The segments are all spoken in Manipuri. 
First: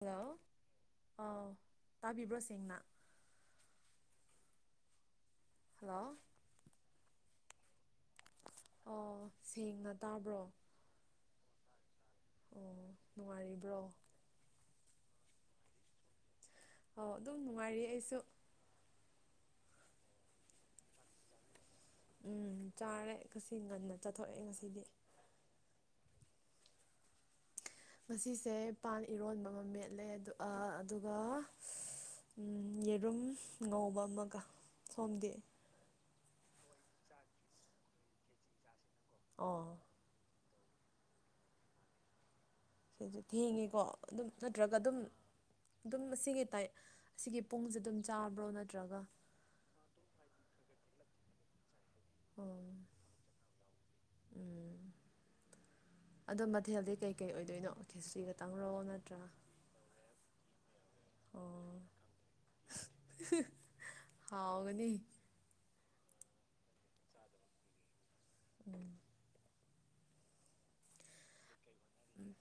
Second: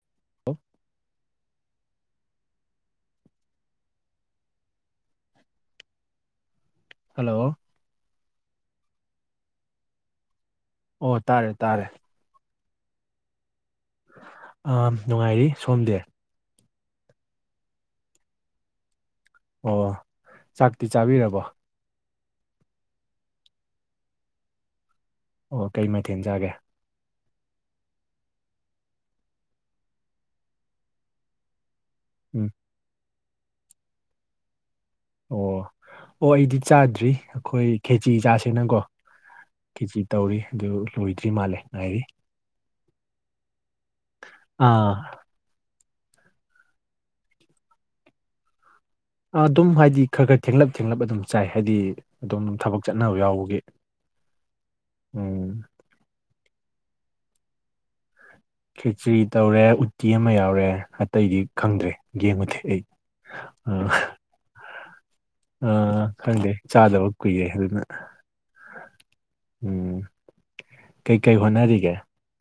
ꯍꯜꯂꯣ ꯑ ꯇꯥꯕꯤꯕ꯭ꯔꯣ ꯁꯦꯡꯅ ꯍꯜꯂꯣ ꯍꯂꯣ ꯑꯣ ꯁꯦꯡꯅ ꯇꯥꯕ꯭ꯔꯣ ꯑꯣ ꯇꯥꯔꯦ ꯇꯥꯔꯦ ꯑꯣ ꯅꯨꯡꯉꯥꯏꯔꯤꯕ꯭ꯔꯣ ꯑ ꯅꯨꯡꯉꯥꯏꯔꯤ ꯁꯣꯝꯗꯦ ꯑꯣ ꯑꯗꯨꯝ ꯅꯨꯡꯉꯥꯏꯔꯤ ꯑꯩꯁꯨ ꯑꯣ ꯆꯥꯛꯇꯤ ꯆꯥꯕꯤꯔꯕꯣ ꯎꯝ ꯆꯥꯔꯦ ꯉꯁꯤ ꯉꯟꯅ ꯆꯠꯊꯣꯛꯑꯦ ꯉꯁꯤꯗꯤ ꯑꯣ ꯀꯩ ꯃꯥꯏꯊꯦꯟꯖꯥꯒꯦ ꯃꯁꯤꯁꯦ ꯄꯥꯟ ꯏꯔꯣꯟꯕ ꯑꯃ ꯃꯦꯠꯂꯦ ꯑꯗꯨꯒ ꯎꯝ ꯌꯦꯔꯨꯝ ꯉꯧꯕ ꯑꯃꯒ ꯁꯣꯝꯗꯤ ꯑꯣ ꯑꯣ ꯑꯩꯗꯤ ꯆꯥꯗ꯭ꯔꯤ ꯑꯩꯈꯣꯏ ꯈꯦꯆ ꯆꯥꯁꯦꯅꯀꯣ ꯑꯣ ꯈꯦꯆ ꯇꯧꯔꯤ ꯑꯗꯨ ꯂꯣꯏꯗ꯭ꯔꯤ ꯃꯥꯜꯂꯦ ꯉꯥꯏꯔꯤ ꯁꯤꯁꯨ ꯊꯦꯡꯉꯦꯀꯣ ꯑꯗꯨꯝ ꯅꯠꯇ꯭ꯔꯒ ꯑꯥ ꯑꯗꯨꯝ ꯑꯗꯨꯝ ꯑꯁꯤꯒꯤ ꯇꯥꯏꯞ ꯑꯁꯤꯒꯤ ꯄꯨꯡꯁꯦ ꯑꯗꯨꯝ ꯆꯥꯕ꯭ꯔꯣ ꯅꯠꯇ꯭ꯔꯒ ꯑꯗꯨꯝ ꯍꯥꯏꯗꯤ ꯈꯔ ꯈꯔ ꯊꯦꯡꯂꯞ ꯊꯦꯡꯂꯞ ꯑꯗꯨꯝ ꯆꯥꯏ ꯍꯥꯏꯗꯤ ꯑꯗꯨꯝ ꯎꯝ ꯊꯕꯛ ꯆꯠꯅꯕ ꯌꯥꯎꯕꯒꯤ ꯎꯝ ꯎꯝ ꯑꯗꯣ ꯃꯊꯦꯜꯗꯤ ꯀꯩ ꯀꯩ ꯑꯣꯏꯗꯣꯏꯅꯣ ꯈꯦꯁꯇ꯭ꯔꯤꯒ ꯈꯦꯆꯔꯤ ꯇꯧꯔꯦ ꯎꯇꯤ ꯑꯃ ꯌꯥꯎꯔꯦ ꯑꯇꯩꯗꯤ ꯈꯪꯗ꯭ꯔꯦ ꯌꯦꯡꯉꯨꯗꯦ ꯑꯩ ꯍꯥꯎ ꯑ ꯈꯪꯗꯦ ꯆꯥꯗꯕ ꯀꯨꯏꯔꯦ ꯑꯗꯨꯅ ꯎꯝ ꯎꯝ ꯀꯩꯀꯩ ꯍꯣꯠꯅꯔꯤꯒꯦ ꯎꯝ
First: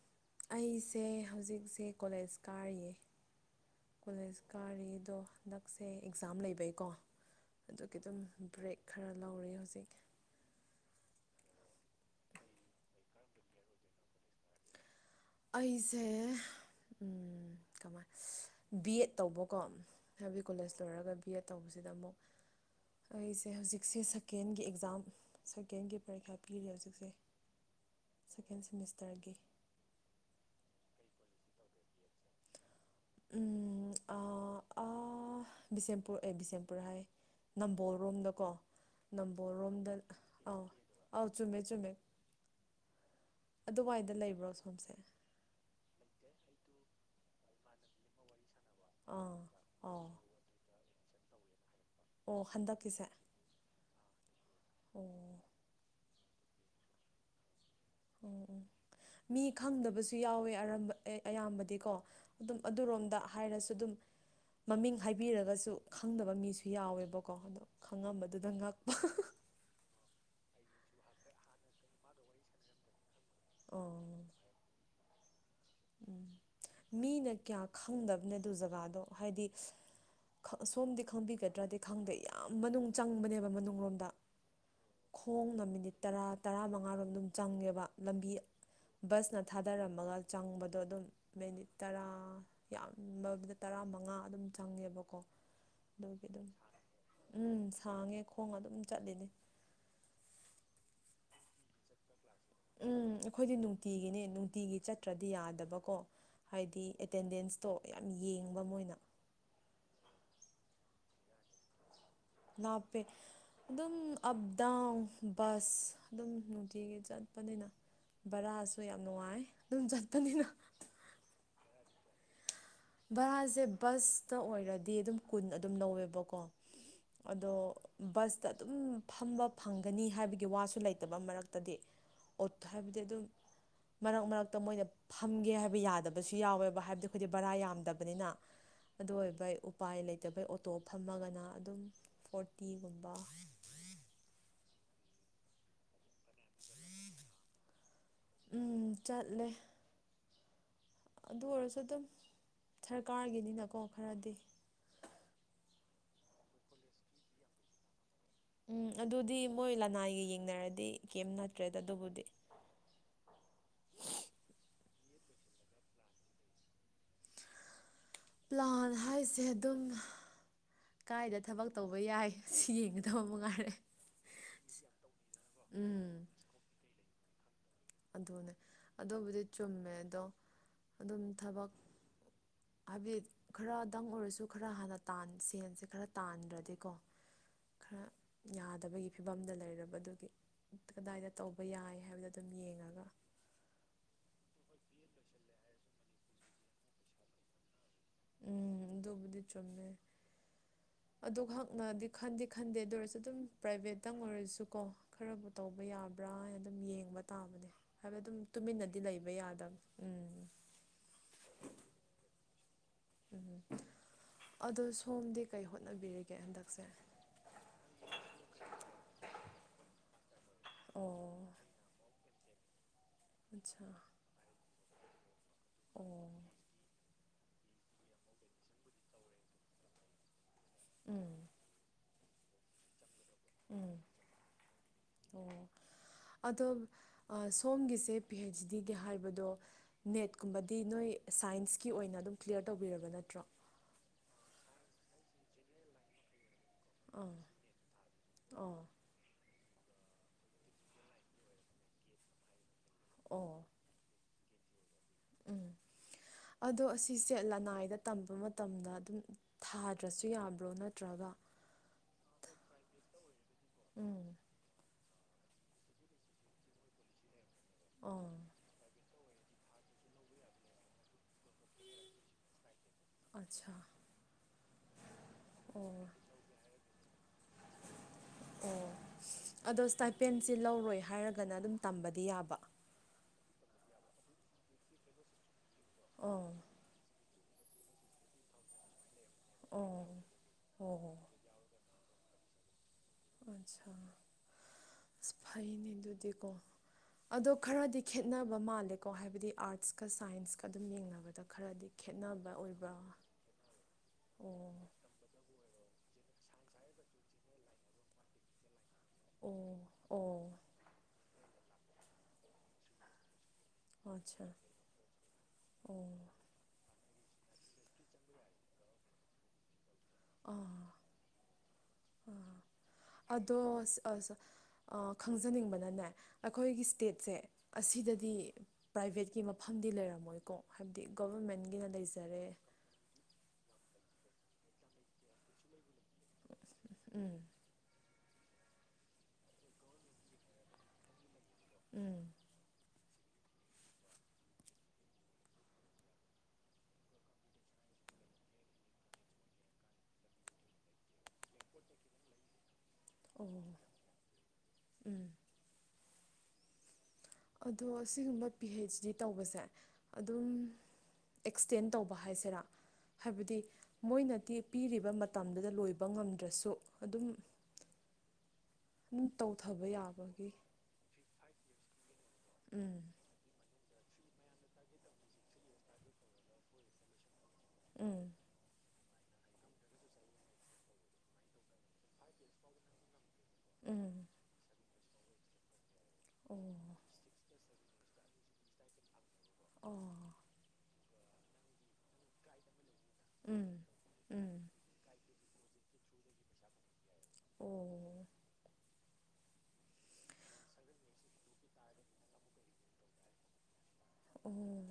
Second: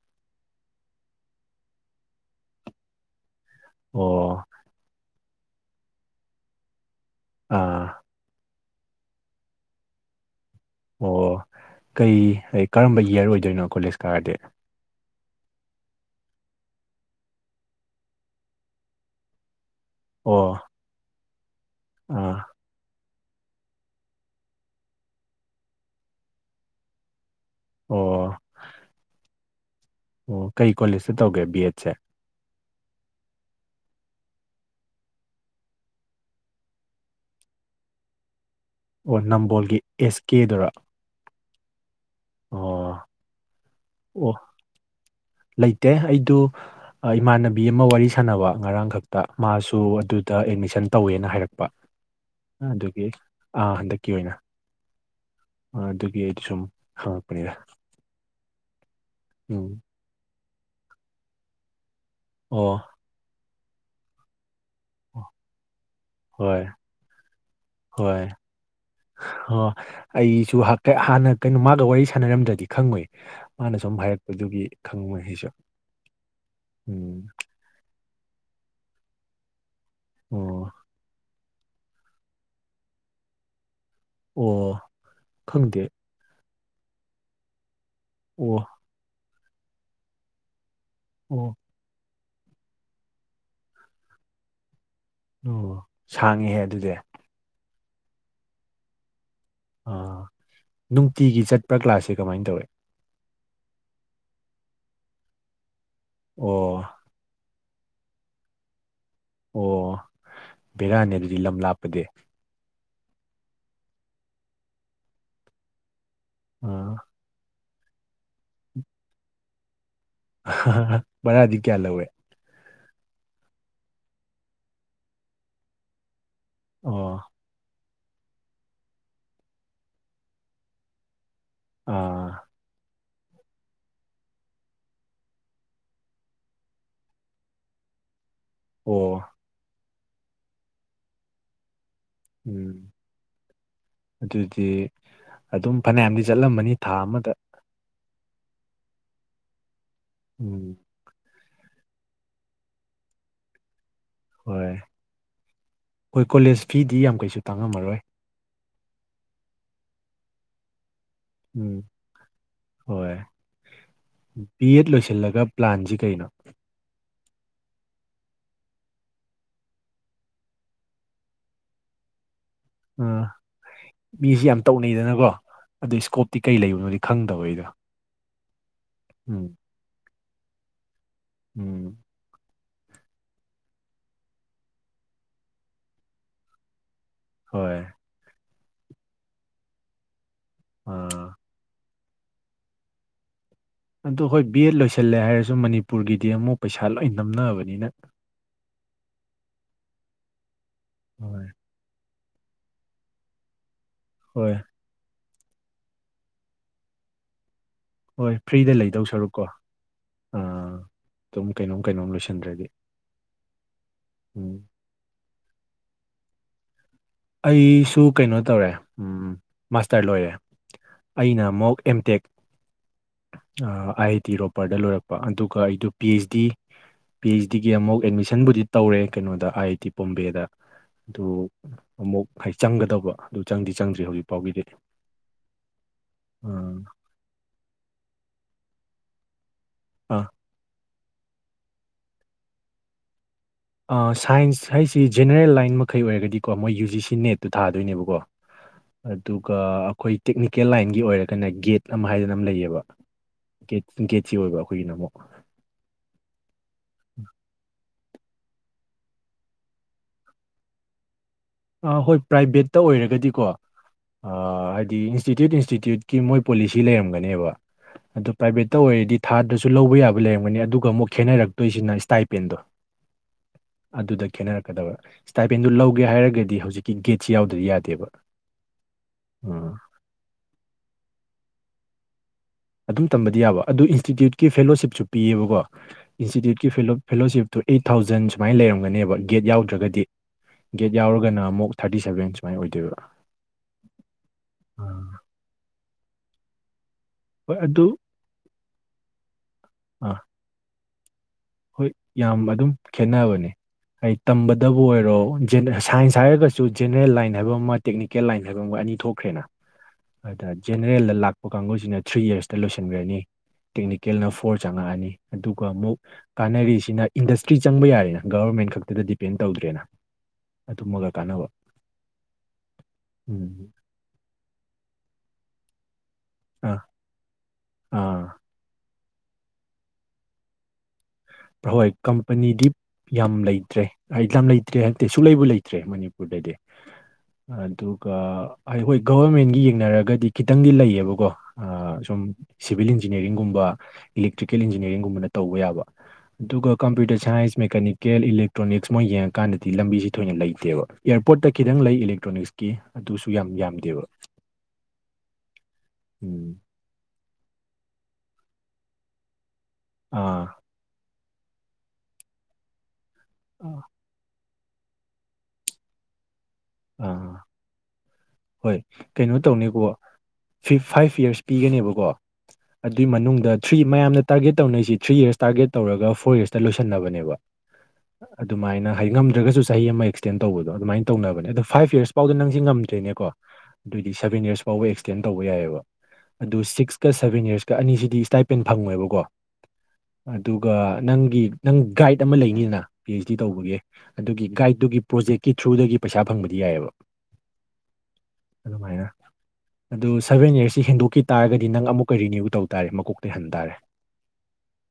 ꯑꯩꯁꯦ ꯍꯧꯖꯤꯛꯁꯦ ꯀꯣꯂꯦꯖ ꯀꯥꯔꯤꯌꯦ ꯑꯣ ꯀꯣꯂꯦꯖ ꯀꯔꯤꯗꯣ ꯍꯟꯗꯛꯁꯦ ꯑꯦꯛꯖꯥꯝ ꯂꯩꯕꯩꯀꯣ ꯑꯥ ꯑꯗꯨꯒꯤ ꯑꯗꯨꯝ ꯕ꯭ꯔꯦꯛ ꯈꯔ ꯂꯧꯔꯤ ꯍꯧꯖꯤꯛ ꯑꯣ ꯀꯩ ꯀꯔꯝꯕ ꯏꯌꯥꯔ ꯑꯣꯏꯗꯣꯏꯅꯣ ꯀꯣꯂꯦꯖ ꯀꯥꯔꯗꯤ ꯑꯩꯁꯦ ꯀꯃꯥꯏꯅ ꯕꯤ ꯑꯦꯠ ꯇꯧꯕꯀꯣ ꯑꯥꯏ ꯕꯤ ꯑꯣ ꯀꯣꯂꯦꯖ ꯂꯣꯏꯔꯒ ꯕꯤ ꯑꯦꯠ ꯇꯧꯕꯁꯤꯗ ꯑꯃꯨꯛ ꯑꯥ ꯑꯩꯁꯦ ꯍꯧꯖꯤꯛꯁꯦ ꯁꯀꯦꯟꯒꯤ ꯑꯦꯛꯖꯥꯝ ꯁꯀꯦꯟꯒꯤ ꯄꯔꯤꯈ꯭ꯌꯥ ꯄꯤꯔꯤ ꯍꯧꯖꯤꯛꯁꯦ ꯑꯣ ꯁꯦꯀꯦꯟ ꯁꯦꯃꯤꯁꯇꯔꯒꯤ ꯑꯣ ꯀꯩ ꯀꯣꯂꯦꯖꯇ ꯇꯧꯒꯦ ꯕꯤ ꯑꯦꯗꯁꯦ ꯎꯝ ꯑ ꯕꯤꯁꯦꯝꯄꯨꯔ ꯑꯦ ꯕꯤꯁꯦꯝꯄꯨꯔ ꯍꯥꯏ ꯅꯝꯕꯣꯜ ꯔꯣꯝꯗꯀꯣ ꯑꯣ ꯅꯝꯕꯣꯜꯒꯤ ꯑꯦꯁ ꯀꯦꯗꯨꯔ ꯑꯧ ꯆꯨꯝꯃꯦ ꯆꯨꯝꯃꯦ ꯑꯗꯨꯋꯥꯏꯗ ꯂꯩꯕ꯭ꯔꯣ ꯁꯣꯝꯁꯦ ꯗꯦ ꯑꯩꯗꯨ ꯏꯃꯥꯟꯅꯕꯤ ꯑꯃ ꯋꯥꯔꯤ ꯁꯥꯟꯅꯕ ꯉꯔꯥꯡ ꯈꯛꯇ ꯑꯥ ꯃꯥꯁꯨ ꯑꯧ ꯑꯗꯨꯗ ꯑꯦꯗꯃꯤꯁꯟ ꯇꯧꯋꯦꯅ ꯍꯥꯏꯔꯛꯄ ꯑꯣ ꯍꯟꯗꯛꯀꯤꯁꯦ ꯑꯗꯨꯒꯤ ꯑꯣ ꯍꯟꯗꯛꯀꯤ ꯑꯣꯏꯅ ꯎꯝ ꯑꯗꯨꯒꯤ ꯑꯩꯗꯤ ꯁꯨꯝ ꯍꯥꯄꯅꯤꯔꯦ ꯎꯝ ꯃꯤ ꯈꯪꯗꯕꯁꯨ ꯌꯥꯎꯋꯦ ꯑꯌꯥꯝꯕꯗꯤꯀꯣ ꯑꯗꯨꯝ ꯑꯣ ꯑꯗꯨꯔꯣꯝꯗ ꯍꯥꯏꯔꯁꯨ ꯁꯨꯗꯨꯨꯝ ꯃꯃꯤꯡ ꯍꯥꯏꯕꯤꯔꯒꯁꯨ ꯈꯪꯗꯕ ꯃꯤꯁꯨ ꯍꯣꯏ ꯌꯥꯎꯋꯦꯕꯀꯣ ꯑꯗꯣ ꯈꯪꯉꯝꯕꯗꯨꯗ ꯉꯛꯄ ꯑꯩ ꯍꯥꯟꯅ ꯀꯩꯅꯣ ꯃꯥꯒ ꯋꯥꯔꯤ ꯁꯥꯟꯅꯔꯝꯗ꯭ꯔꯗꯤ ꯈꯪꯉꯣꯏ ꯃꯥꯅ ꯑꯣ ꯁꯨꯝ ꯍꯥꯏꯔꯛꯄꯗꯨꯒꯤ ꯈꯪꯉꯣꯏ ꯍꯥꯏꯁꯦ ꯎꯝ ꯃꯤꯅ ꯀꯌꯥ ꯈꯪꯗꯕꯅꯦ ꯑꯗꯨ ꯖꯒꯥꯗꯣ ꯍꯥꯏꯗꯤ ꯑꯣ ꯁꯣꯝꯗꯤ ꯈꯪꯕꯤꯒꯗ꯭ꯔꯗꯤ ꯈꯪꯗꯦ ꯌꯥꯝ ꯃꯅꯨꯡ ꯆꯪꯕꯅꯦꯕ ꯃꯅꯨꯡꯣꯝꯗ ꯑꯣ ꯈꯪꯗꯦ ꯇꯔꯥ ꯇꯔꯥꯃꯉꯥꯔꯣꯝ ꯑꯗꯨꯝ ꯆꯪꯉꯦꯕ ꯂꯝꯕꯤ ꯑꯣ ꯕꯁꯅ ꯊꯥꯗꯔꯝꯃꯒ ꯆꯪꯕꯗ ꯑꯗꯣ ꯑꯗꯨꯝ ꯑꯣ ꯃꯤꯅꯤꯠ ꯇꯔꯥ ꯌꯥꯝꯕꯗ ꯇꯔꯥꯃꯉꯥ ꯑꯗꯨꯝ ꯆꯪꯉꯦꯕꯀꯣ ꯑꯣ ꯑꯗꯨꯒꯤ ꯑꯗꯨꯝ ꯁꯥꯡꯉꯤꯍꯦ ꯑꯗꯨꯗꯤ ꯎꯝ ꯁꯥꯡꯉꯦ ꯈꯣꯡ ꯑꯗꯨꯝ ꯆꯠꯂꯤꯅꯤ ꯑꯥ ꯅꯨꯡꯇꯤꯒꯤ ꯆꯠꯄ꯭ꯔꯥ ꯀ꯭ꯂꯥꯁꯥꯁꯦ ꯀꯃꯥꯏꯅ ꯇꯧꯦ ꯎꯝ ꯑꯩꯈꯣꯏꯗꯤ ꯅꯨꯡꯇꯤꯒꯤꯅꯦ ꯅꯨꯡꯇꯤꯒꯤ ꯆꯠꯇ꯭ꯔꯗꯤ ꯌꯥꯗꯕ ꯀꯣ ꯑꯣ ꯍꯥꯏꯗꯤ ꯑꯦꯇꯦꯟꯗꯦꯟꯁꯇꯣ ꯌꯥꯝ ꯌꯦꯡꯕ ꯃꯣꯏꯅ ꯑꯣ ꯕꯕꯤꯔꯥꯅꯤ ꯑꯗꯨꯗꯤ ꯂꯝ ꯂꯥꯞꯄꯗꯤ ꯅꯥꯞꯄꯦ ꯑꯗꯨꯝ ꯑꯞ ꯗꯥꯎꯟ ꯕꯁ ꯑꯗꯨꯝ ꯑꯥ ꯅꯨꯡꯇꯤꯒꯤ ꯆꯠꯄꯅꯤꯅ ꯕꯔꯥꯁꯨ ꯌꯥꯝ ꯅꯨꯡꯉꯥꯏ ꯑꯗꯨꯝ ꯆꯠ ꯃꯔꯗꯤ ꯀꯌꯥ ꯂꯧꯧꯋꯦ ꯚꯔꯥꯁꯦ ꯕꯁꯇ ꯑꯣꯏꯔꯗꯤ ꯑꯗꯨꯝ ꯀꯨꯟ ꯑꯗꯨꯝ ꯂꯧꯋꯦꯕꯀꯣ ꯑꯣ ꯑꯗꯣ ꯕꯁꯇ ꯑꯗꯨꯝ ꯐꯝꯕ ꯐꯪꯒꯅꯤ ꯍꯥꯏꯕꯒꯤ ꯋꯥꯁꯨ ꯂꯩꯇꯕ ꯃꯔꯛꯇ ꯇꯗꯤ ꯑꯥ ꯑꯣꯠꯇ ꯍꯥꯏꯕꯗꯤ ꯑꯗꯨꯝ ꯃꯔꯛ ꯃꯔꯛꯇ ꯃꯣꯏꯅ ꯐꯝꯒꯦ ꯍꯥꯏꯕ ꯌꯥꯗꯕꯁꯨ ꯌꯥꯎꯋꯦꯕ ꯍꯥꯏꯕꯗꯤ ꯑꯩꯈꯣꯏꯗꯤ ꯕꯔꯥ ꯌꯥꯝ ꯄꯥꯝꯗꯕꯅꯤꯅ ꯑꯗꯨ ꯑꯣ ꯑꯣꯏꯕ ꯎꯄꯥꯏ ꯂꯩꯇꯕꯩ ꯑꯣꯇꯣ ꯐꯝꯃꯒꯅ ꯑꯗꯨꯝ ꯎꯝ ꯐꯣꯔꯇꯤꯒꯨꯝꯕ ꯑꯗꯨꯗꯤ ꯑꯗꯨꯝ ꯐꯅꯌꯥꯝꯗꯤ ꯆꯠꯂꯝꯕꯅꯤ ꯊꯥ ꯑꯃꯗ ꯎꯝ ꯆꯠꯂꯦ ꯎꯝ ꯑꯗꯨ ꯑꯣꯏꯔꯁꯨ ꯑꯗꯨꯝ ꯁꯔꯀꯥꯔꯒꯤꯅꯤꯅꯀꯣ ꯈꯔꯗꯤ ꯍꯣꯏ ꯍꯣꯏ ꯀꯣꯂꯦꯖ ꯐꯤꯗꯤ ꯌꯥꯝ ꯀꯩꯁꯨ ꯇꯥꯡꯉꯝꯃꯔꯣꯏ ꯎꯝ ꯑꯗꯨꯗꯤ ꯃꯣꯏ ꯂꯅꯥꯏꯒ ꯌꯦꯡꯅꯔꯗꯤ ꯀꯩꯝ ꯎꯝ ꯅꯠꯇ꯭ꯔꯦꯗ ꯑꯗꯨꯕꯨꯗꯤ ꯍꯣꯏ ꯕꯤ ꯑꯦꯠ ꯂꯣꯏꯁꯤ ꯁꯤꯜꯂꯒ ꯄ꯭ꯂꯥꯟꯁꯤ ꯀꯩꯅꯣ ꯄ꯭ꯂꯥꯟ ꯍꯥꯏꯁꯦ ꯑꯗꯨꯝ ꯀꯥꯏꯗ ꯊꯕꯛ ꯇꯧꯕ ꯌꯥꯏ ꯁꯤ ꯌꯦꯡꯒꯗꯕ ꯎꯥ ꯃꯉꯥꯏꯔꯦ ꯃꯤꯁꯤ ꯌꯥꯝ ꯇꯧꯅꯩꯗꯅꯀꯣ ꯑꯗꯨ ꯎꯝ ꯏꯁꯀꯣꯞꯇꯤ ꯀꯩ ꯂꯩꯕꯅꯣ ꯈꯪꯗꯕꯩꯗ ꯑꯗꯨꯅꯦ ꯑꯗꯨꯕꯨꯗꯤ ꯆꯨꯝꯃꯦ ꯑꯗꯣ ꯑꯗꯨꯝ ꯊꯕꯛ ꯎꯝ ꯍꯥꯏꯕꯗꯤ ꯈꯔꯗꯪ ꯑꯣꯏꯔꯁꯨ ꯈꯔ ꯍꯥꯟꯅ ꯁꯦꯟꯁꯦ ꯈꯔ ꯇꯥꯟꯗ꯭ꯔꯗꯤꯀꯣ ꯍꯣꯏ ꯈꯔ ꯌꯥꯗꯕꯒꯤ ꯐꯤꯕꯝꯗ ꯂꯩꯔꯕ ꯑꯗꯨꯒꯤ ꯑꯥ ꯀꯗꯥꯏꯗ ꯇꯧꯕ ꯌꯥꯏ ꯍꯥꯏꯕꯗꯣ ꯑꯗꯨꯝ ꯌꯦꯡꯉ ꯑꯗꯨ ꯍꯣꯏ ꯕꯤ ꯑꯦꯗ ꯂꯣꯏꯁꯤꯜꯂꯦ ꯍꯥꯏꯔꯁꯨ ꯃꯅꯤꯄꯨꯔꯒꯤꯗꯤ ꯑꯃꯨꯛ ꯄꯩꯁꯥ ꯂꯣꯏ ꯅꯝꯅꯕꯅꯤꯅ ꯎꯝ ꯑꯗꯨꯕꯗꯤ ꯆꯨꯝꯃꯦ ꯍꯣꯏ ꯑꯗꯨꯅ ꯈꯟꯗꯤꯦ ꯈꯟꯗꯦ ꯑꯗꯨ ꯑꯣꯏꯔꯁꯨ ꯑꯗꯨꯝ ꯄ꯭ꯔꯥꯏꯚꯦꯠꯇꯪ ꯍꯣꯏ ꯑꯣꯏꯔꯁꯨꯀꯣ ꯈꯔꯕꯨ ꯇꯧꯕ ꯌꯥꯕ꯭ꯔꯥ ꯍꯥꯏꯅ ꯑꯗꯨꯝ ꯌꯦꯡꯕ ꯇꯥꯕꯅꯦ ꯍꯥꯏꯕꯗꯤ ꯍꯣꯏ ꯑꯗꯨꯝ ꯐ꯭ꯔꯤꯗ ꯇꯨꯃꯤꯟꯅꯗꯤ ꯂꯩꯗꯧ ꯂꯩꯕ ꯁꯔꯨꯛꯀꯣ ꯌꯥꯗꯕꯅꯤ ꯎꯝ ꯑꯗꯨꯝ ꯀꯩꯅꯣꯝ ꯀꯩꯅꯣꯝ ꯂꯣꯏꯁꯟꯗ꯭ꯔꯗꯤ ꯎꯝ ꯑꯗꯣ ꯁꯣꯝꯗꯤ ꯀꯩ ꯍꯣꯠꯅꯕꯤꯔꯤꯒꯦ ꯍꯟꯗꯛꯁꯦ ꯑꯩꯁꯨ ꯀꯩꯅꯣ ꯇꯧꯔꯦ ꯎꯝ ꯃꯥꯁꯇꯔ ꯂꯣꯏꯔꯦ ꯑꯣ ꯑꯩꯅ ꯑꯃꯨꯛ ꯑꯦꯝ ꯇꯦꯛ ꯑꯠꯆꯥ ꯑꯥꯏ ꯑ ꯇꯤ ꯔꯣꯄꯔꯗ ꯂꯣꯏꯔꯛꯄ ꯑꯗꯨꯒ ꯑꯩꯗꯨ ꯄꯤ ꯑꯣ ꯑꯩꯆ ꯗꯤ ꯄꯤ ꯑꯩꯆ ꯗꯤꯒꯤ ꯑꯃꯨꯛ ꯑꯦꯗꯃꯤꯁꯟꯕꯨꯗꯤ ꯇꯧꯔꯦ ꯀꯩꯅꯣꯗ ꯑꯥꯏ ꯑꯥꯏ ꯇꯤ ꯄꯣꯝꯕꯦꯗ ꯑꯗꯨ ꯎꯝ ꯑꯃꯨꯛ ꯍꯥꯏ ꯆꯪꯒꯗꯕ ꯑꯗꯨ ꯆꯪꯗꯤ ꯎꯝ ꯆꯪꯗ꯭ꯔꯤ ꯍꯧꯖꯤꯛ ꯐꯥꯎꯕꯤꯔꯛ ꯑꯣ ꯑꯗꯣ ꯁꯣꯝꯒꯤꯁꯦ ꯄꯤ ꯑꯩꯩꯆ ꯗꯤ ꯀꯦ ꯍꯥꯏꯕꯗꯣ ꯑꯥ ꯅꯦꯠꯀꯨꯝꯕꯗꯤ ꯅꯣꯏ ꯁꯥꯏꯟꯁꯀꯤ ꯑꯣꯏꯅ ꯑꯗꯨꯝ ꯀ꯭ꯂꯤꯌꯥꯌꯔ ꯇꯧꯕꯤꯔꯕ ꯅꯠꯇ꯭ꯔꯣ ꯁꯥꯏꯟꯁ ꯍꯥꯏꯁꯤ ꯖꯦꯅꯔꯦꯜ ꯂꯥꯏꯟ ꯃꯈꯩ ꯑꯣꯏꯔꯒꯗꯤ ꯀꯣ ꯃꯣꯏ ꯌꯨ ꯖꯤ ꯁꯤ ꯑꯥ ꯅꯦꯠꯇꯨ ꯊꯥꯗꯣꯏꯅꯦꯕꯀꯣ ꯑꯣ ꯑꯗꯨ ꯑꯩꯈꯣꯏ ꯇꯦꯛꯅꯤꯀꯦꯜ ꯂꯥꯏꯟꯒꯤ ꯑꯣꯏꯔꯒꯅ ꯒꯦꯠ ꯑꯃ ꯍꯥꯏꯗꯅ ꯑꯃ ꯂꯩꯌꯦꯕꯦꯠ ꯦꯠ ꯁꯤ ꯑꯣꯏꯕ ꯑꯩꯈꯣꯏꯒꯤꯅ ꯑꯃꯨ ꯎꯝ ꯑꯗꯣ ꯑꯁꯤꯁꯦ ꯂꯅꯥꯏꯗ ꯇꯝꯕ ꯃꯇꯝꯗ ꯑꯗꯨꯝ ꯊꯥꯗ꯭ꯔꯁꯨ ꯌꯥꯕ꯭ꯔꯣ ꯅꯠꯇ꯭ꯔꯒ ꯑ ꯍꯣꯏ ꯄ꯭ꯔꯥꯏꯚꯦꯠꯇ ꯑꯣꯏꯔꯒꯗꯤꯀꯣ ꯎꯝ ꯍꯥꯏꯗꯤ ꯏꯟꯁꯇꯤꯇ꯭ꯌꯨꯠ ꯏꯟꯁꯇꯤꯇ꯭ꯌꯨꯠꯀꯤ ꯃꯣꯏ ꯄꯣꯂꯤꯁꯤ ꯂꯩꯔꯝꯒꯅꯦꯕ ꯑꯣ ꯑꯗꯣ ꯄ꯭ꯔꯥꯏꯚꯦꯠꯇ ꯑꯣꯏꯔꯗꯤ ꯊꯥꯗꯁꯨ ꯂꯧꯕ ꯌꯥꯕ ꯂꯩꯔꯝꯒꯅꯤ ꯑꯗꯨꯒ ꯑꯃꯨꯛ ꯈꯦꯠꯅꯔꯛꯇꯣꯏꯁꯤꯅ ꯏꯁꯇꯥꯏꯄꯦꯟꯗꯣ ꯑꯠꯁꯥ ꯑꯗꯨꯗ ꯈꯦꯅꯔꯛꯀꯗꯕ ꯏꯁꯇꯥꯏꯄꯦꯟꯗꯨ ꯂꯧꯒꯦ ꯑꯣ ꯍꯥꯏꯔꯒ ꯍꯧꯖꯤꯛꯀꯤ ꯒꯦꯠꯁꯤ ꯌꯥꯎꯗ꯭ꯔꯗꯤ ꯌꯥꯗꯦꯕ ꯑꯣ ꯎꯝ ꯑꯗꯣ ꯏꯁꯇꯥꯏꯄꯦꯟꯁꯤ ꯂꯧꯔꯣꯏ ꯍꯥꯏꯔꯒꯅ ꯑꯗꯨꯝ ꯇꯝꯕꯗꯤ ꯌꯥꯕ ꯑꯗꯨꯝ ꯇꯝꯕꯗꯤ ꯌꯥꯕ ꯑꯗꯨ ꯏꯟꯁꯇꯤꯇ꯭ꯌꯨꯠꯀꯤ ꯐꯦꯂꯣꯁꯤꯞꯁꯨ ꯄꯤꯌꯦꯕꯀꯣ ꯑꯣ ꯏꯟꯁꯇꯤꯇ꯭ꯌꯨꯠꯀꯤ ꯐꯦꯂꯣꯁꯤꯞ ꯇꯨ ꯑꯩꯠ ꯊꯥꯎꯖꯟ ꯁꯨꯃꯥꯏꯅ ꯂꯩꯔꯝꯒꯅꯦꯕ ꯒꯦꯠ ꯌꯥꯎꯗ꯭ꯔꯒꯗꯤ ꯑꯣ ꯒꯦꯠ ꯑꯣ ꯌꯥꯎꯔꯒꯅ ꯑꯃꯨꯛ ꯊꯥꯔꯇꯤ ꯁꯕꯦꯟ ꯁꯨꯃꯥꯏꯅ ꯑꯣꯏꯗꯣꯏꯕ ꯑꯆꯥ ꯑꯥ ꯐꯥꯏꯅꯤꯗꯨꯗꯤ ꯀꯣ ꯑꯗꯣ ꯍꯣꯏ ꯑꯗꯨ ꯈꯔꯗꯤ ꯈꯦꯠꯅꯕ ꯃꯥꯜꯂꯦꯀꯣ ꯍꯥꯏꯕꯗꯤ ꯑꯥꯔꯠꯁꯀ ꯑꯥ ꯁꯥꯏꯟꯁꯀ ꯑꯗꯨꯝ ꯌꯦꯡꯅꯕꯗ ꯈꯔꯗꯤ ꯍꯣꯏ ꯌꯥꯝ ꯈꯦꯠꯅꯕ ꯑꯗꯨꯝ ꯑꯣꯏꯕ꯭ꯔꯥ ꯈꯦꯠꯅꯕꯅꯦ ꯍꯥꯏ ꯇꯝꯕꯗꯕꯨ ꯑꯣꯏꯔꯣ ꯁꯥꯏꯟꯁ ꯍꯥꯏꯔꯒꯁꯨ ꯖꯦꯅꯔꯦꯜ ꯂꯥꯏꯟ ꯍꯥꯏꯕ ꯑꯃ ꯇꯦꯛꯅꯤꯀꯦꯜ ꯂꯥꯏꯟ ꯍꯥꯏꯕ ꯑꯃ ꯑꯅꯤ ꯊꯣꯛꯈ꯭ꯔꯦꯅ ꯑꯣ ꯑꯣ ꯑꯗ ꯑꯣ ꯖꯦꯅꯔꯦꯜꯗ ꯂꯥꯛꯄ ꯀꯥꯡꯒꯁꯤꯅ ꯊ꯭ꯔꯤ ꯌꯔꯁꯇ ꯂꯣꯏꯁꯤꯟꯈ꯭ꯔꯅꯤ ꯇꯦꯛꯅꯤꯀꯦꯜꯅ ꯑꯠꯁꯥ ꯐꯣꯔ ꯆꯪꯉꯛꯑꯅꯤ ꯑꯗꯨꯒ ꯑꯃꯨꯛ ꯑꯣ ꯁꯤꯅ ꯏꯟꯗꯁꯇ꯭ꯔꯤ ꯆꯪꯕ ꯌꯥꯔꯦꯅ ꯒꯕꯔꯃꯦꯟ ꯈꯛꯇꯗ ꯗꯤꯄꯦꯟ ꯇꯧꯗ꯭ꯔꯦꯅ ꯑꯥ ꯑꯗꯨꯃꯒ ꯀꯥꯟꯅꯕ ꯎꯝ ꯑꯗꯣ ꯁ- ꯑ- ꯁ- ꯈꯪꯖꯅꯤꯡꯕꯅꯅꯦ ꯑꯥ ꯑꯩꯈꯣꯏꯒꯤ ꯏꯁꯇꯦꯠꯁꯦ ꯑꯥ ꯑꯁꯤꯗꯗꯤ ꯄ꯭ꯔꯥꯏꯕꯦꯠꯀꯤ ꯃꯐꯝꯗꯤ ꯂꯩꯔꯝꯃꯣꯏꯀꯣ ꯒꯣꯕꯔꯃꯦꯟꯒꯤꯅ ꯍꯣꯏ ꯂꯩꯖꯔꯦ ꯀꯝꯄꯅꯤꯗꯤ ꯌꯥꯝ ꯂꯩꯇ꯭ꯔꯦ ꯍꯥꯏꯗꯤ ꯌꯥꯝ ꯂꯩꯇ꯭ꯔꯦ ꯍꯥꯏꯠꯇꯦ ꯁꯨꯛꯂꯩꯕ ꯂꯩꯇ꯭ꯔꯦ ꯃꯅꯤꯄꯨꯔ ꯦ ꯑꯗꯨ ꯑꯩꯈꯣꯏ ꯒꯕꯔꯃꯦꯟꯒꯤ ꯌꯦꯡꯅꯔꯒꯗꯤ ꯈꯤꯇꯪꯗꯤ ꯂꯩꯌꯦꯕꯀꯣ ꯁꯨꯝ ꯎꯝ ꯁꯤꯚꯤꯜ ꯏꯟꯖꯤꯅꯤꯌꯥꯔꯤꯡꯒꯨꯝꯕ ꯏꯂꯦꯛꯇ꯭ꯔꯤꯀꯦꯜ ꯏꯟꯖꯤꯅꯤꯌꯥꯔꯤꯡꯒꯨꯝꯕꯅ ꯇꯧꯕ ꯌꯥꯕ ꯑꯗꯨꯒ ꯀꯝꯄ꯭ꯌꯨꯇꯔ ꯁꯥꯏꯟꯁ ꯃꯦꯀꯥꯅꯤꯀꯦꯜ ꯏꯂꯦꯛꯇ꯭ꯔꯣꯅꯤꯛꯁ ꯃꯣꯏ ꯌꯦꯡꯉꯀꯥꯟꯗꯗꯤ ꯂꯝꯕꯤꯁꯤ ꯊꯣꯏꯅ ꯂꯩꯇꯦꯕ ꯏꯌꯥꯔꯄꯣꯔꯠꯇ ꯈꯤꯇꯪ ꯂꯩ ꯏꯂꯦꯛꯇ꯭ꯔꯣꯅꯤꯛꯁꯀꯤ ꯑꯗꯨꯁꯨ ꯑꯣ ꯌꯥꯝ ꯌꯥꯝꯗꯦꯕ ꯎꯝ ꯎꯝ ꯑꯗꯣ ꯁꯤꯒꯨꯝꯕ ꯄꯤ ꯍꯩꯆ ꯗꯤ ꯇꯧꯕꯁꯦ ꯑꯥ ꯑꯗꯨꯝ ꯑꯦꯛꯁꯇꯦꯟ ꯇꯧꯕ ꯍꯥꯏꯁꯤꯔꯥ ꯍꯥꯏꯕꯗꯤ ꯃꯣꯏꯅꯗꯤ ꯄꯤꯔꯤꯕ ꯃꯇꯝꯗꯨꯗ ꯂꯣꯏꯕ ꯉꯝꯗ꯭ꯔꯁꯨ ꯑꯗꯨꯝ ꯑꯥ ꯍꯣꯏ ꯑꯗꯨꯝ ꯀꯩꯅꯣ ꯇꯧꯅꯤꯀꯣ ꯇꯧꯊꯕ ꯌꯥꯕꯒꯤ ꯐ ꯐꯥꯏꯚ ꯏꯌꯥꯔꯁ ꯄꯤꯒꯅꯦꯕꯀꯣ ꯎꯝ ꯑꯗꯨꯏ ꯃꯅꯨꯡꯗ ꯊ꯭ꯔꯤ ꯃꯌꯥꯝꯅ ꯇꯥꯔꯒꯦꯠ ꯇꯧꯅꯔꯤꯁꯤ ꯊ꯭ꯔꯤ ꯌꯔꯁ ꯇꯥꯔꯒꯦꯠ ꯇꯧꯔꯒ ꯐꯣꯔ ꯌꯔꯁꯇ ꯂꯣꯏꯁꯟꯅꯕꯅꯦꯕ ꯎꯝ ꯑꯗꯨꯃꯥꯏꯅ ꯍꯥꯏ ꯉꯝꯗ꯭ꯔꯒꯁꯨ ꯆꯍꯤ ꯑꯃ ꯑꯦꯛꯁꯇꯦꯟ ꯇꯧꯕꯗꯣ ꯑꯗꯨꯃꯥꯏꯅ ꯇꯧꯅꯕꯅꯦ ꯑ ꯐꯥꯏꯞ ꯌꯔꯁ ꯐꯥꯎꯗ ꯅꯪꯁꯦ ꯉꯝꯗ꯭ꯔꯦꯅꯦꯀꯣ ꯎꯝ ꯑꯗꯨꯑꯣꯏꯗꯤ ꯁꯕꯦꯟ ꯌꯔꯁ ꯐꯥꯎꯕ ꯑꯦꯛꯁꯇꯦꯟ ꯇꯧꯕ ꯌꯥꯏꯑꯕ ꯑꯣ ꯑꯗꯨ ꯁꯤꯛꯁꯀ ꯁꯚꯦꯟ ꯌꯔꯁꯀ ꯑꯅꯤꯁꯤꯗꯤ ꯏꯁꯇꯥꯏꯄꯦꯟ ꯐꯪꯉꯣꯏꯦꯕꯀꯣ ꯑꯣ ꯑꯗꯨꯒ ꯅꯪꯒꯤ ꯅꯪ ꯒꯥꯏꯠ ꯑꯃ ꯂꯩꯅꯤꯅ ꯄꯤ ꯑꯩꯆ ꯗꯤ ꯎꯝ ꯇꯧꯕꯒꯤ ꯑꯗꯨꯒꯤ ꯎꯝ ꯒꯥꯏꯗꯠꯇꯨꯒꯤ ꯄ꯭ꯔꯣꯖꯦꯛꯀꯤ ꯊ꯭ꯔꯨꯗꯒꯤ ꯄꯩꯁꯥ ꯐꯪꯕꯗꯤ ꯌꯥꯏꯑꯕ ꯑꯣ [inaudible] ꯑꯗꯨꯣ ꯁꯚꯦꯟ ꯌꯔꯁꯁꯤ ꯍꯦꯟꯗꯣꯛꯈꯤ ꯇꯥꯔꯒꯗꯤ ꯅꯪ ꯑꯃꯨꯛꯀ ꯔꯤꯅ꯭ꯌꯨ ꯇꯧ ꯇꯥꯔꯦ ꯃꯀꯣꯛꯇ ꯍꯍꯟ ꯇꯥꯔꯦ ꯑꯣ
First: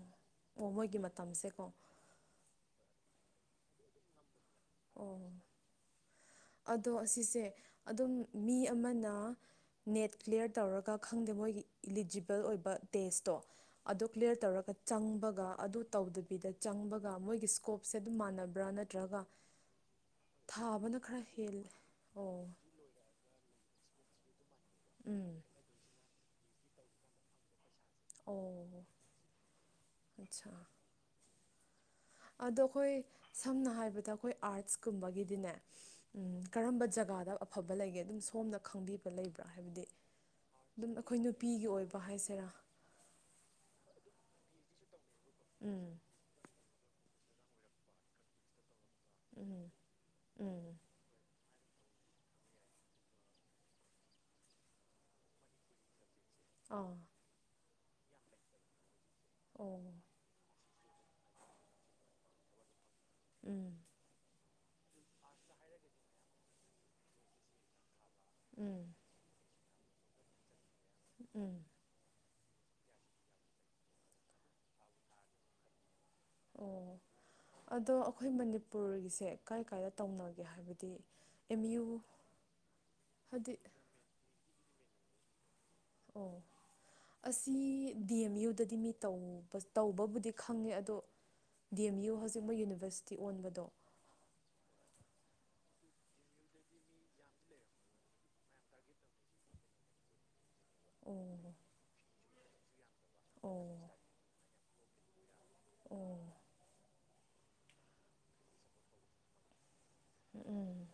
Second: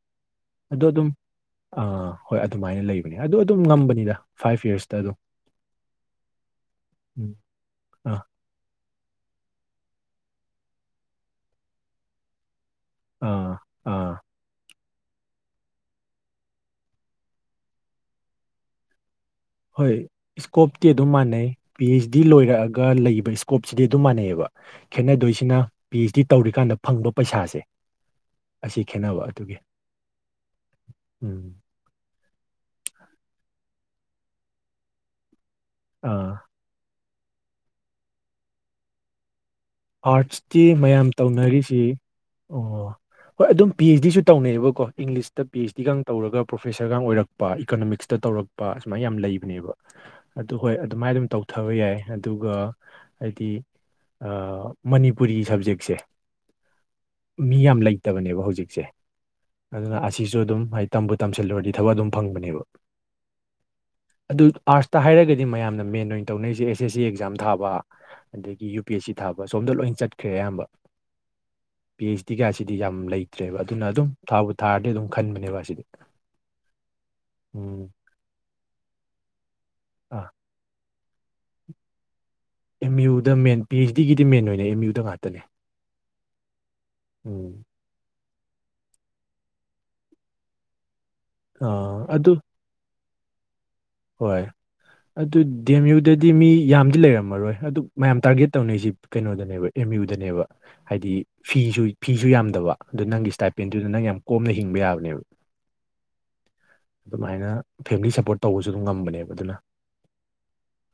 ꯑꯣ ꯃꯣꯏꯒꯤ ꯑꯗꯨꯝ ꯃꯇꯝꯁꯦꯀꯣ ꯑ ꯍꯣꯏ ꯑꯗꯨꯃꯥꯏꯅ ꯂꯩꯕ ꯑꯗꯨ ꯑꯗꯨꯝ ꯉꯝꯕꯅꯤꯗ ꯐꯥꯏꯚ ꯌꯔꯁꯇ ꯑꯗꯨꯝ ꯑꯣ ꯑꯗꯣ ꯎꯝ ꯑꯁꯤꯁꯦ ꯑꯗꯨꯝ ꯑꯥ ꯃꯤ ꯑꯃꯅ ꯅꯦꯠ ꯀ꯭ꯂꯤꯌꯥꯂꯤꯌꯥꯔ ꯇꯧꯔꯒ ꯈꯪꯗꯦ ꯃꯣꯏꯒꯤ ꯏꯂꯤꯖꯤꯕꯜ ꯑꯣꯏꯕ ꯇꯦꯁꯇꯣ ꯑꯥ ꯑꯗꯣ ꯑꯥ ꯀ꯭ꯂꯤꯌꯥꯔ ꯇꯧꯔꯒ ꯆꯪꯕꯒ ꯑꯗꯨ ꯇꯧꯗꯕꯤꯗ ꯆꯪꯕꯒ ꯃꯣꯏꯒꯤ ꯁ꯭ꯀꯣꯞꯁꯦ ꯑꯗꯨꯝ ꯃꯥꯟꯅꯕ꯭ꯔꯥ ꯅꯠꯇ꯭ꯔꯒ ꯍꯣꯏ ꯏꯁꯀꯣꯞꯇꯤ ꯊꯥꯕꯅ ꯑꯗꯨꯝ ꯈꯔ ꯃꯥꯟꯅꯩ ꯍꯦꯜꯂꯦ ꯄꯤ ꯑꯩꯆ ꯑꯣ ꯂꯣꯏꯔꯛꯑꯒ ꯂꯩꯕ ꯏꯁꯀꯣꯞꯁꯤꯗꯤ ꯑꯗꯨꯝ ꯃꯥꯟꯅꯩꯌꯦꯕ ꯎꯝ ꯈꯦꯠꯅꯗꯣꯏꯁꯤꯅ ꯄꯤ ꯑꯩꯆ ꯗꯤ ꯇꯧꯔꯤꯀꯥꯟꯗ ꯐꯪꯕ ꯄꯩꯁꯥꯁꯦ ꯑꯣ ꯑꯁꯤ ꯈꯦꯅꯕ ꯑꯗꯨꯒꯤ ꯑꯠꯆꯥ ꯎꯝ ꯗ ꯑꯩꯈꯣꯏ ꯑꯥꯔꯠꯁ ꯀꯨꯝꯕꯒꯤꯗꯤꯅꯦ ꯑꯥ ꯀꯔꯝꯕ ꯖꯒꯥꯗ ꯑꯐꯕ ꯂꯩꯒꯦ ꯑꯗꯨꯝ ꯁꯣꯝꯅ ꯈꯪꯕꯤꯕ ꯂꯩꯕ꯭ꯔꯥ ꯍꯥꯏꯕꯗꯤ ꯑꯥꯔꯠꯁꯇꯤ ꯑꯗꯨꯝ ꯃꯌꯥꯝ ꯑꯩꯈꯣꯏ ꯅꯨꯄꯤꯒꯤ ꯇꯧꯅꯔꯤꯁꯤ ꯑꯣꯏꯕ ꯍꯥꯏꯁꯤꯔꯥ ꯑꯣ ꯍꯣꯏ ꯑꯗꯨꯝ ꯄꯤ ꯑꯩꯆ ꯗꯤꯁꯨ ꯇꯧꯅꯦꯩꯕꯀꯣ ꯏꯪꯂꯤꯁꯇ ꯄꯤ ꯑꯩꯆ ꯗꯤꯒ ꯎꯝ ꯇꯧꯔꯒ ꯄ꯭ꯔꯣꯐꯦꯁꯔꯒ ꯑꯣꯏꯔꯛꯄ ꯏꯀꯅꯣꯃꯤꯛꯁꯇ ꯇꯧꯔꯛꯄ ꯁꯨꯃꯥꯏꯅ ꯌꯥꯝꯅ ꯎꯝ ꯂꯩꯕꯅꯦꯕ ꯑꯗꯨ ꯍꯣꯏ ꯎꯝ ꯑꯗꯨꯃꯥꯏꯅ ꯑꯗꯨꯝ ꯇꯧ ꯊꯕ ꯌꯥꯏ ꯑꯗꯨꯒ ꯍꯥꯏꯗꯤ ꯃꯅꯤꯄꯨꯔꯤ ꯁꯕꯖꯦꯛꯁꯦ ꯑ ꯃꯤ ꯌꯥꯝ ꯂꯩꯇꯕꯅꯦꯕ ꯍꯧꯖꯤꯛꯁꯦ ꯑꯣ ꯑꯗꯨꯅ ꯑꯁꯤꯁꯨ ꯑꯗꯨꯝ ꯍꯥꯏ ꯇꯝꯕꯨ ꯇꯝꯁꯤꯜꯂꯨꯔꯗꯤ ꯊꯕꯛ ꯑꯗꯨꯝ ꯐꯪꯕꯅꯦꯕ ꯎꯝ ꯑꯗꯨ ꯑꯥꯔꯠꯁꯇ ꯍꯥꯏꯔꯒꯗꯤ ꯃꯌꯥꯝꯅ ꯃꯦꯟ ꯑꯣꯏꯅ ꯇꯧꯅꯔꯤꯁꯦ ꯑꯦꯁ ꯑꯦꯁ ꯁꯤ ꯑꯦꯛꯖꯥꯝ ꯊꯥꯕ ꯑꯗꯒꯤ ꯌꯨ ꯄꯤ ꯎꯝ ꯑꯦꯁ ꯁꯤ ꯊꯥꯕ ꯁꯣꯝꯗ ꯂꯣꯏ ꯆꯠꯈ꯭ꯔꯦ ꯑꯌꯥꯝꯕ ꯎꯝ ꯀꯦꯁꯇꯤꯒꯁꯤꯗꯤ ꯌꯥꯝ ꯂꯩꯇ꯭ꯔꯦꯕ ꯑꯗꯨꯅ ꯑꯗꯨꯝ ꯊꯥꯎꯕꯨ ꯊꯥꯔꯗꯤ ꯑꯗꯨꯝ ꯈꯟꯕꯅꯦꯕ ꯑꯁꯤꯗꯤ ꯑꯣ ꯎꯝ ꯑꯗꯣ ꯑꯩꯈꯣꯏ ꯃꯅꯤꯄꯨꯔꯒꯤꯁꯦ ꯀꯥꯏ ꯀꯥꯏꯗ ꯑꯥ ꯇꯧꯅꯒꯦ ꯍꯥꯏꯕꯗꯤ ꯑꯦꯝ ꯌꯨ ꯑꯦꯝ ꯌꯨꯗ ꯍꯥꯏꯗꯤ ꯃꯦꯟ ꯄꯤ ꯑꯩꯆ ꯗꯤꯒꯤꯗꯤ ꯃꯦꯟ ꯑꯣꯏꯅ ꯑꯦꯝ ꯌꯨꯗ ꯉꯥꯛꯇꯅꯦ ꯑꯣ ꯎꯝ ꯑꯁꯤꯁꯤ ꯗꯤ ꯑꯦꯝ ꯌꯨꯗꯗꯤ ꯃꯤ ꯇꯧꯕ ꯇꯧꯕꯕꯨꯗꯤ ꯈꯪꯉꯦ ꯑꯗꯣ ꯗꯤ ꯑꯥ ꯑꯦꯝ ꯌꯨ ꯑꯗꯨ ꯍꯧꯖꯤꯛ ꯃꯣꯏ ꯌꯨꯅꯤꯕꯔꯁꯤꯤ ꯇꯤ ꯑꯣꯟꯕꯗꯣ ꯍꯣꯏ ꯑꯗꯨ ꯗꯤ ꯑꯦꯝ ꯌꯨꯗꯗꯤ ꯃꯤ ꯌꯥꯝꯗꯤ ꯂꯩꯔꯝꯃꯔꯣꯏ ꯑꯗꯨ ꯃꯌꯥꯝ ꯇꯥꯔꯒꯦꯠ ꯇꯧꯅꯩꯁꯤ ꯀꯩꯅꯣꯗꯅꯦꯕ ꯑꯦꯝ ꯨꯗꯅꯦꯕ ꯍꯥꯏꯗꯤ ꯑꯣ ꯐꯤ ꯐꯤꯁꯨ ꯌꯥꯝꯗꯕ ꯑꯗꯨ ꯅꯪꯒꯤ ꯑꯣ ꯏꯁꯇꯥꯏꯄꯦꯟꯗꯨꯗ ꯅꯪ ꯌꯥꯝ ꯀꯣꯝꯅ ꯆꯤꯡꯕ ꯌꯥꯕꯅꯦꯕ ꯑꯣ ꯑꯗꯨꯃꯥꯏꯅ ꯐꯦꯃꯤꯂꯤ ꯁꯞꯄꯣꯔꯠ ꯇꯧꯕꯁꯨ ꯑꯗꯨꯝ ꯉꯝꯕꯅꯦꯕ ꯑꯗꯨꯅ ꯎꯝ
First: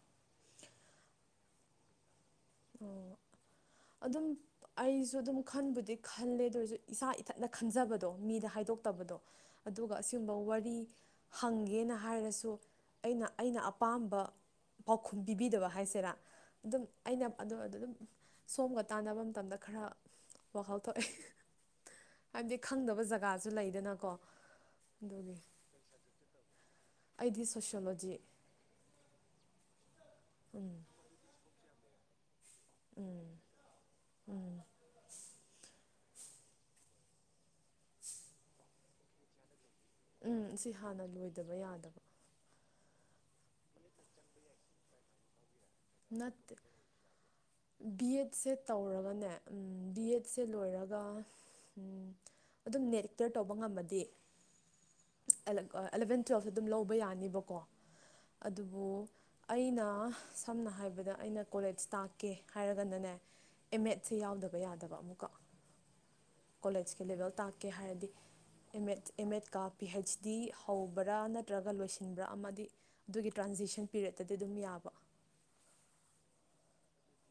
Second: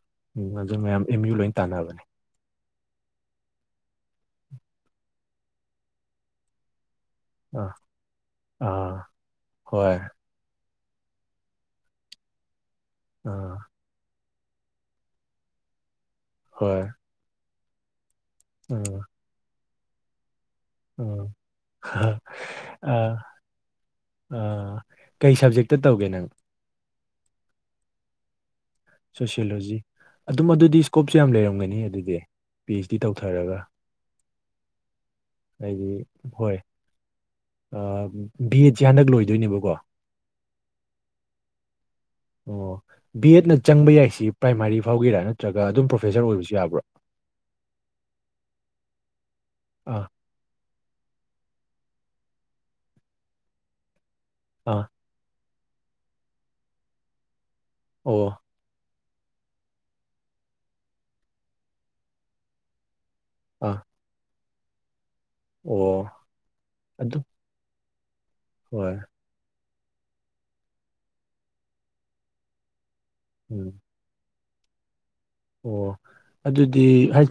ꯑꯗꯨ ꯃꯌꯥꯝ ꯑꯦꯝ ꯌꯨ ꯂꯣꯏꯅ ꯇꯥꯟꯅꯕꯅꯦ ꯑꯣ ꯑꯗꯨꯝ ꯑꯩꯁꯨ ꯑꯗꯨꯝ ꯈꯟꯕꯨꯗꯤ ꯈꯜꯂꯦ ꯑꯗꯨ ꯑꯣꯏꯔꯁꯨ ꯏꯁꯥ ꯏꯊꯠꯅ ꯑꯥ ꯈꯟꯖꯕꯗꯣ ꯃꯤꯗ ꯑꯥ ꯍꯥꯏꯗꯣꯛꯇꯕꯗꯣ ꯍꯣꯏ ꯑꯗꯨꯒ ꯑꯁꯤꯒꯨꯝꯕ ꯋꯥꯔꯤ ꯍꯪꯒꯦꯅ ꯍꯥꯏꯔꯁꯨ ꯑꯩꯅ ꯑꯥ ꯑꯩꯅ ꯑꯄꯥꯝꯕ ꯄꯥꯎꯈꯨꯝ ꯄꯤꯕꯤꯗꯕ ꯍꯥꯏꯁꯤꯔꯥ ꯍꯣꯏ ꯑꯗꯨꯝ ꯑꯩꯅ ꯑꯗꯨ ꯑꯗꯨ ꯑꯗꯨꯝ ꯁꯣꯝꯒ ꯎꯝ ꯇꯥꯟꯅꯕ ꯃꯇꯝꯗ ꯈꯔ ꯋꯥꯈꯜ ꯊꯣꯛꯑꯦ ꯑ ꯍꯥꯏꯕꯗꯤ ꯑ ꯈꯪꯗꯕ ꯖꯒꯥꯁꯨ ꯂꯩꯗꯅꯀꯣ ꯑꯥ ꯀꯩ ꯑꯗꯨꯒꯤ ꯁꯕꯖꯦꯛꯇ ꯇꯧꯒꯦ ꯅꯪ ꯑꯩꯗꯤ ꯁꯣꯁꯣꯂꯣꯖꯤ ꯁꯣꯁꯤꯌꯣꯂꯣꯖꯤ ꯑꯗꯨꯝ ꯑꯗꯨꯗꯤ ꯏꯁꯀꯣꯞꯁꯨ ꯌꯥꯝ ꯂꯩꯔꯝꯒꯅꯤ ꯑꯗꯨꯗꯤ ꯄꯤ ꯑꯩꯩꯆ ꯗꯤ ꯇꯧꯊꯔꯒ ꯑꯩꯗꯤ ꯍꯣꯏ ꯕꯤ ꯑꯦꯠꯁꯤꯦ ꯍꯟꯗꯛ ꯂꯣꯏꯗꯣꯏꯅꯦꯕꯀꯣ ꯎꯝ ꯁꯤ ꯍꯥꯟꯅ ꯂꯣꯏꯗꯕ ꯌꯥꯗꯕ ꯑꯣ ꯕꯤ ꯑꯦꯗꯅ ꯆꯪꯕ ꯌꯥꯏꯁꯤ ꯄ꯭ꯔꯥꯏꯃꯥꯔꯤ ꯐꯥꯎꯒꯤꯔꯅ ꯄ꯭ꯔꯣꯐꯦꯁꯔ ꯅꯠꯇꯦ ꯑꯣꯏꯕꯁꯨ ꯌꯥꯕ꯭ꯔꯥ ꯕꯤ ꯑꯦꯠꯁꯦ ꯇꯧꯔꯒꯅꯦ ꯕꯤ ꯑꯥ ꯑꯦꯠꯁꯦ ꯂꯣꯏꯔꯒ ꯎꯝ ꯑꯗꯨꯝ ꯅꯦꯠ ꯑꯦꯛꯇꯔ ꯇꯧꯕ ꯉꯝꯃꯗꯤ ꯑꯥ ꯑꯦꯂꯕꯦꯟ ꯇꯨꯋꯦꯜꯐꯇ ꯑꯗꯨꯝ ꯂꯧꯕ ꯌꯥꯅꯤꯕꯀꯣ ꯑꯣ ꯑꯗꯨꯕꯨ ꯑꯩꯅ ꯁꯝꯅ ꯍꯥꯏꯕꯗ ꯑꯩꯅ ꯀꯣꯂꯦꯖ ꯇꯥꯛꯀꯦ ꯍꯥꯏꯔꯒꯅꯅꯦ ꯑꯥ ꯑꯦꯝꯃꯦꯠꯁꯦ ꯌꯥꯎꯗꯕ ꯌꯥꯗꯕ ꯑꯃꯨꯛꯀ ꯑꯣ ꯀꯣꯂꯦꯖꯀꯤ ꯑꯗꯨ ꯂꯦꯚꯦꯜ ꯇꯥꯛꯀꯦ ꯍꯥꯏꯔꯗꯤ ꯑꯦꯝ ꯍꯣꯏ ꯑꯦꯠ ꯑꯦꯝ ꯑꯦꯠ ꯀꯥ ꯄꯤ ꯍꯩꯆ ꯗꯤ ꯍꯧꯕ꯭ꯔꯥ ꯅꯠꯇ꯭ꯔꯒ ꯂꯣꯏꯁꯤꯟꯕ꯭ꯔꯥ ꯑꯃꯗꯤ ꯑꯗꯨꯒꯤ ꯎꯝ ꯇ꯭ꯔꯥꯟꯖꯦꯛꯁꯟ ꯄꯤꯔꯠꯇꯗꯤ ꯇ ꯑꯗꯨꯝ ꯌꯥꯕ ꯑꯣ ꯑꯗꯨꯗꯤꯗꯤ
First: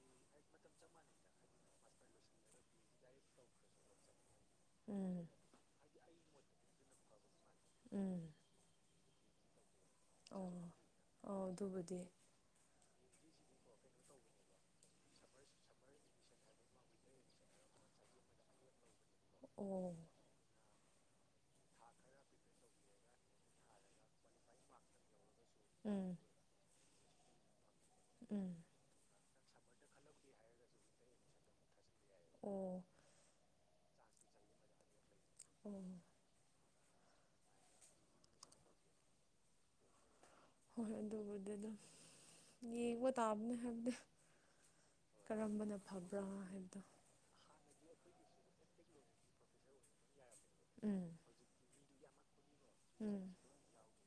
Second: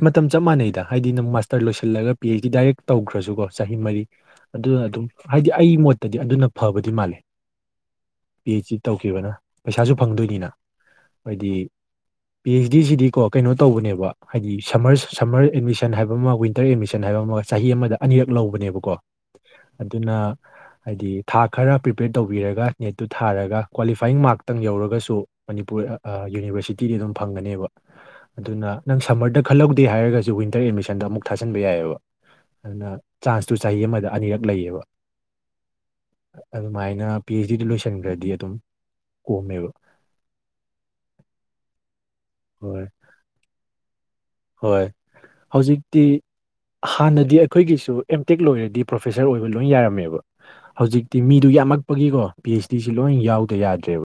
ꯃꯇꯝ ꯆꯞ ꯃꯥꯟꯅꯩꯗ ꯍꯥꯏꯗꯤ ꯅꯪ ꯃꯥꯁꯇꯔ ꯂꯣꯏꯁꯤꯜꯂꯒ ꯄꯤ ꯑꯩꯆ ꯗꯤ ꯗꯥꯏꯔꯦꯛ ꯇꯧꯈ꯭ꯔꯁꯨꯀꯣ ꯆꯍꯤ ꯃꯔꯤ [inaudible] ꯑꯗꯨꯅ ꯑꯗꯨꯝ ꯎꯝ ꯍꯥꯏꯗꯤ ꯑꯩ ꯃꯣꯠꯇꯗꯤ ꯑꯗꯨꯅ ꯐꯕꯗꯤ ꯃꯥꯜꯂꯦ ꯎꯝ ꯄꯤ ꯑꯩꯆ ꯁꯤ ꯇꯧꯈꯤꯕꯅ ꯄꯩꯁꯥꯁꯨ ꯐꯪꯗꯣꯏꯅꯤꯅ ꯑꯣ ꯑꯣ ꯍꯥꯏꯗꯤ ꯑꯗꯨꯕꯨꯗꯤ ꯄꯤ ꯑꯩꯆ ꯁꯤꯁꯤꯗꯤ ꯀꯣ ꯀꯩꯅꯣ ꯇꯧꯕꯅꯦꯕ ꯍꯥꯏꯗꯤ ꯁꯝꯃꯔ ꯁꯝꯃꯔ ꯑꯦꯗꯃꯤꯁꯟ ꯍꯥꯏꯕ ꯑꯃ ꯋꯤꯟꯇꯔ ꯑꯦꯗꯃꯤꯁꯟ ꯍꯥꯏꯕ ꯑꯃꯒ ꯆꯍꯤ ꯑꯃ ꯑꯃꯗ ꯑꯅꯤꯔꯛ ꯂꯧꯕꯅꯦꯕꯀꯣ ꯑꯣ ꯑꯗꯨꯅ ꯍꯥꯏꯗꯤ ꯊꯥ ꯈꯔ ꯄ꯭ꯔꯤꯄꯦꯔ ꯇꯧꯕꯤꯔꯒ ꯄ꯭ꯔꯤꯄꯦꯌꯔ ꯅꯦꯠꯇꯨ ꯊꯥꯔꯒ ꯇꯧꯕꯤꯔꯒ ꯀ꯭ꯋꯥꯂꯤꯐꯥꯏꯌꯤꯡ ꯃꯥꯔꯛꯇꯪ ꯑꯦꯛꯖꯥꯝ ꯊꯥꯔꯒ ꯌꯧꯔꯒꯁꯨ ꯃꯅꯤꯄꯨꯔ ꯀ꯭ꯋꯥꯂꯤꯐꯥꯏꯡ ꯃꯥꯔꯛꯇꯪ ꯌꯧꯔꯒꯁꯨ ꯎꯝ ꯌꯨꯅꯤꯕꯔꯁꯤꯇꯤꯗꯤ ꯑꯗꯨꯝ ꯐꯪꯒꯅꯦꯕ ꯎꯝ ꯅꯪ ꯁꯝꯃꯔꯗ ꯈꯜꯍꯧꯗꯦ ꯍꯥꯏꯔꯒꯁꯨ ꯋꯤꯟꯇꯔ ꯑꯦꯗꯃꯤꯁꯟꯗ ꯑꯗꯨꯅ ꯅꯪ ꯁꯝꯃꯔꯗ ꯑꯃꯨꯛ ꯈꯜꯍꯧꯗꯦ ꯊꯥꯖꯤꯟꯕ ꯍꯥꯏꯔꯒꯁꯨ ꯋꯤꯟꯇꯔ ꯑꯦꯗꯃꯤꯁꯟꯗ ꯑꯃꯨꯛ ꯊꯥꯖꯟꯕ ꯌꯥꯏꯑꯕ ꯌꯥꯏꯑꯕ ꯑꯣ ꯑꯗꯨꯅ ꯆꯥꯟꯁ ꯇꯨ ꯆꯍꯤ ꯑꯃꯗ ꯑꯅꯤꯔꯛ ꯂꯩꯌꯦꯕ ꯑꯣ ꯑꯗꯨꯃꯥꯏꯅ ꯄꯤ ꯑꯩꯆ ꯗꯤꯗ ꯂꯣꯏꯁꯤꯟꯈ꯭ꯔꯗꯤ ꯑꯗꯨꯝ ꯀꯣꯝꯃꯦꯕ ꯍꯣꯏ ꯍ ꯑꯗꯨꯣꯕꯨꯗꯗ ꯍꯣꯏ ꯌꯦꯕꯨ ꯇꯥꯕꯅꯦ ꯍꯥꯏꯕꯗꯤ ꯍꯣꯏ ꯀꯔꯝꯕꯅ ꯍꯧꯖꯤꯛꯇꯤ ꯐꯕ꯭ꯔꯥ ꯍꯥꯏꯕꯗꯣ ꯍꯥꯟꯅꯗꯤ ꯑꯩꯈꯣꯏꯒꯤꯁꯨ ꯑꯦꯝꯇꯦꯛ ꯂꯣꯏꯔꯗꯤ ꯄ꯭ꯔꯣꯐꯦꯁꯔ ꯑꯣꯏꯕ ꯂꯣꯏ ꯌꯥꯔꯝꯃꯦꯕ ꯎꯝ ꯍꯧꯖꯤꯛꯇꯤ ꯃꯤꯗꯨ ꯌꯥꯝꯃꯛꯄꯒꯤꯀꯣ ꯄꯤ ꯑꯩꯆ ꯗꯤꯁꯤ ꯎꯝ ꯂꯣꯏꯅ ꯌꯥꯎꯗ ꯌꯥꯗ꯭ꯔꯦꯕ